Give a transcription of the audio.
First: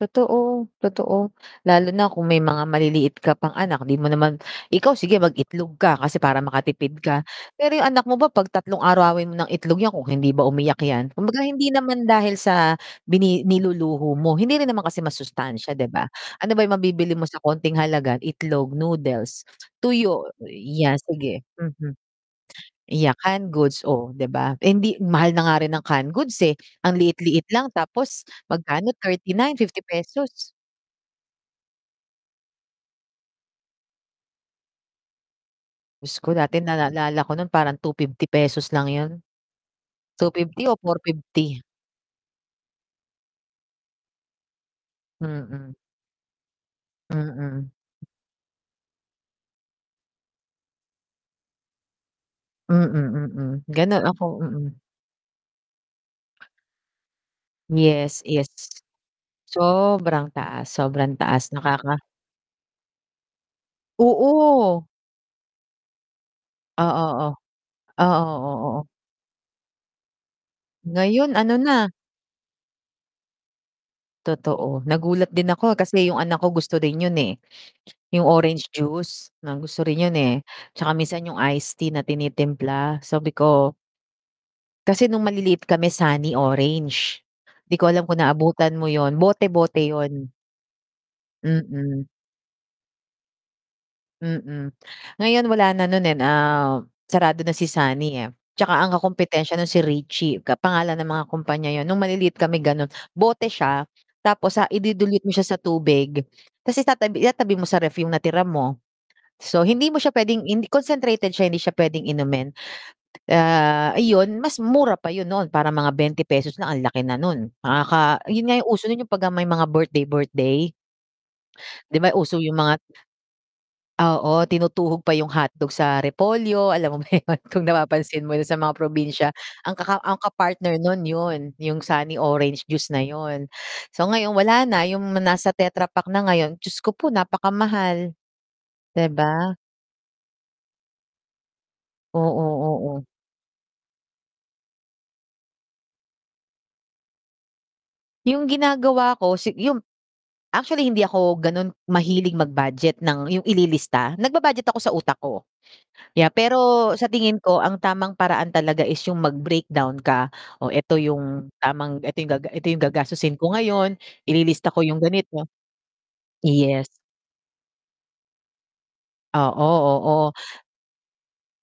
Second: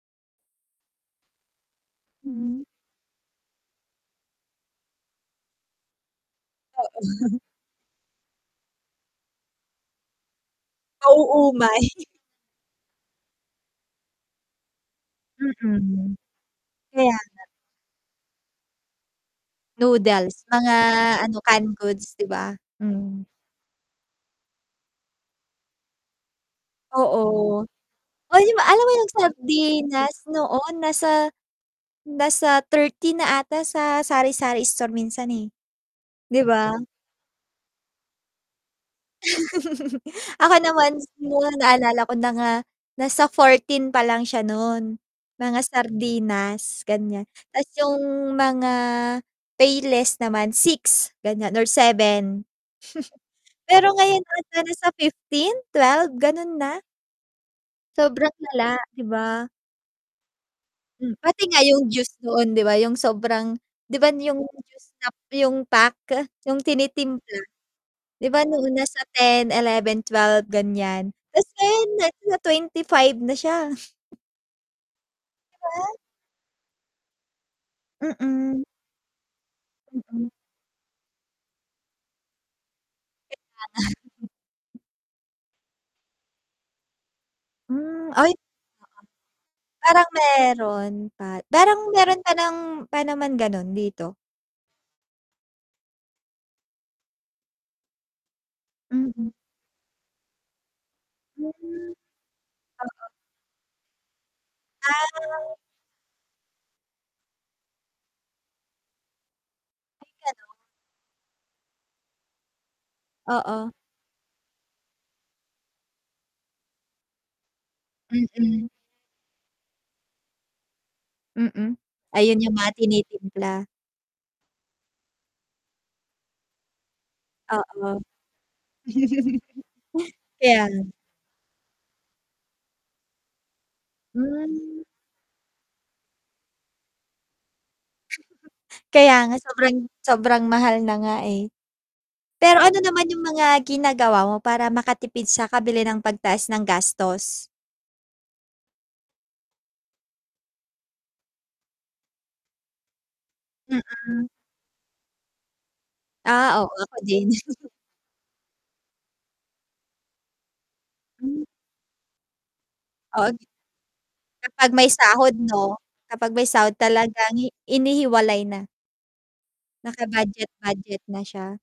Totoo, totoo. Lalo na kung may Mhm. mga maliliit ka pang anak di mo naman ikaw sige mag-itlog ka kasi para makatipid ka pero yung anak mo ba 'pag tatlong arawin mo ng itlog yan kung hindi ba umiyak yan kumbaga hindi Nauumay. naman dahil sa bini niluluho mo hindi rin naman kasi masustansya, di ba? Mm. Ano ba yung mabibili kaya mo sa nga. konting halaga itlog, noodles, tuyo Noodles, mga ya ano sige canned hmm hmm. goods, di ba? Iya Mm. canned goods oh di ba? Eh, hindi mahal na nga rin ang canned goods, eh, ang liit-liit Oo. lang tapos Oh, 'di ba alam mo magkano yung 39, fifty nagsardinas pesos. noon nasa nasa 30 na ata sa sari-sari store minsan eh. Diyos ko Di dati ba? naalala ko nun parang ₱250 lang yun. two Ako fifty o naman fourty mo fifty? naalala ko na nga nasa 14 pa lang siya nun, mga Mm. sardinas ganyan, tas Mm. yung mga payless naman 6 ganyan or 7. Mm, mm. Pero Ganun ngayon ako, ano mm. nasa 15, 12 ganon na. Yes, Sobrang yes. lala, di ba? Sobrang taas Mm. sobrang Pati taas nga yung nakaka juice noon di ba, yung sobrang di ba yung Oo. juice na yung pack, yung Oo, oh. tinitimpla, Oo, di ba oo, noon na oo. 10, 11, 12 ganyan, Ngayon tas ano ngayon na nasa 25 na siya. Totoo nagulat din ako Ba? kasi yung anak ko gusto rin yun, eh, yung Mm. orange juice na gusto rin yun, Mm. eh, tsaka minsan yung iced tea na tinitimpla, Sabi Kaya ko nga. kasi nung maliliit kami sunny orange, di ko alam Hmm, kung ay naabutan mo yun bote-bote Parang yun. meron pa, parang Mm. meron pa ng pa naman ganon dito. Mm, ngayon wala na no'n eh, ah, sarado na si Sunny eh. Tsaka ang Mm. kakumpitensya no'n si Richie ka pangalan ng mga Hmm. kumpanya 'yon no'ng Oo. maliliit kami gano'n, bote siya tapos sa idi-dilute mo siya Ah. sa tubig tas itatabi itatabi mo sa ref yung natira mo. So hindi mo siya pwedeng in concentrated siya hindi siya pwedeng inumin. Oo. Ah, iyon mas mura pa 'yon noon parang mga ₱20 lang ang laki na no'n. Nakaka 'yon nga Mm. 'yong uso no'n, yung pagka may mga birthday birthday. Mm, Di ba uso ayun yung yung mga mga tinitimpla. Oo, tinutuhog pa yung hotdog sa repolyo, alam mo ba yun? Kung Oo. napapansin mo sa mga probinsya ang kaka ang ka-partner Kaya. nun yun yung sunny orange juice na yun. So ngayon wala Hmm. na yung nasa tetra pack na ngayon, Diyos ko po napakamahal. Di Kaya nga ba? sobrang sobrang mahal na nga eh. Pero Oo, ano oo. naman yung mga ginagawa mo para makatipid sa kabili ng pagtaas ng gastos. Yung ginagawa ko si yung actually hindi ako ganon mahilig mag-budget ng yung ililista Mm. nagba-budget ako sa utak ko, yeah, Ah, oo, pero ako sa din. tingin ko ang tamang paraan talaga is yung mag breakdown ka. O eto Mm. yung tamang eto yung gaga eto yung gagastusin Ag ko ngayon, ililista Kapag ko may yung sahod ganito. no, kapag may sahod yes. talagang inihiwalay na. Oo, Naka-budget oo. budget na siya.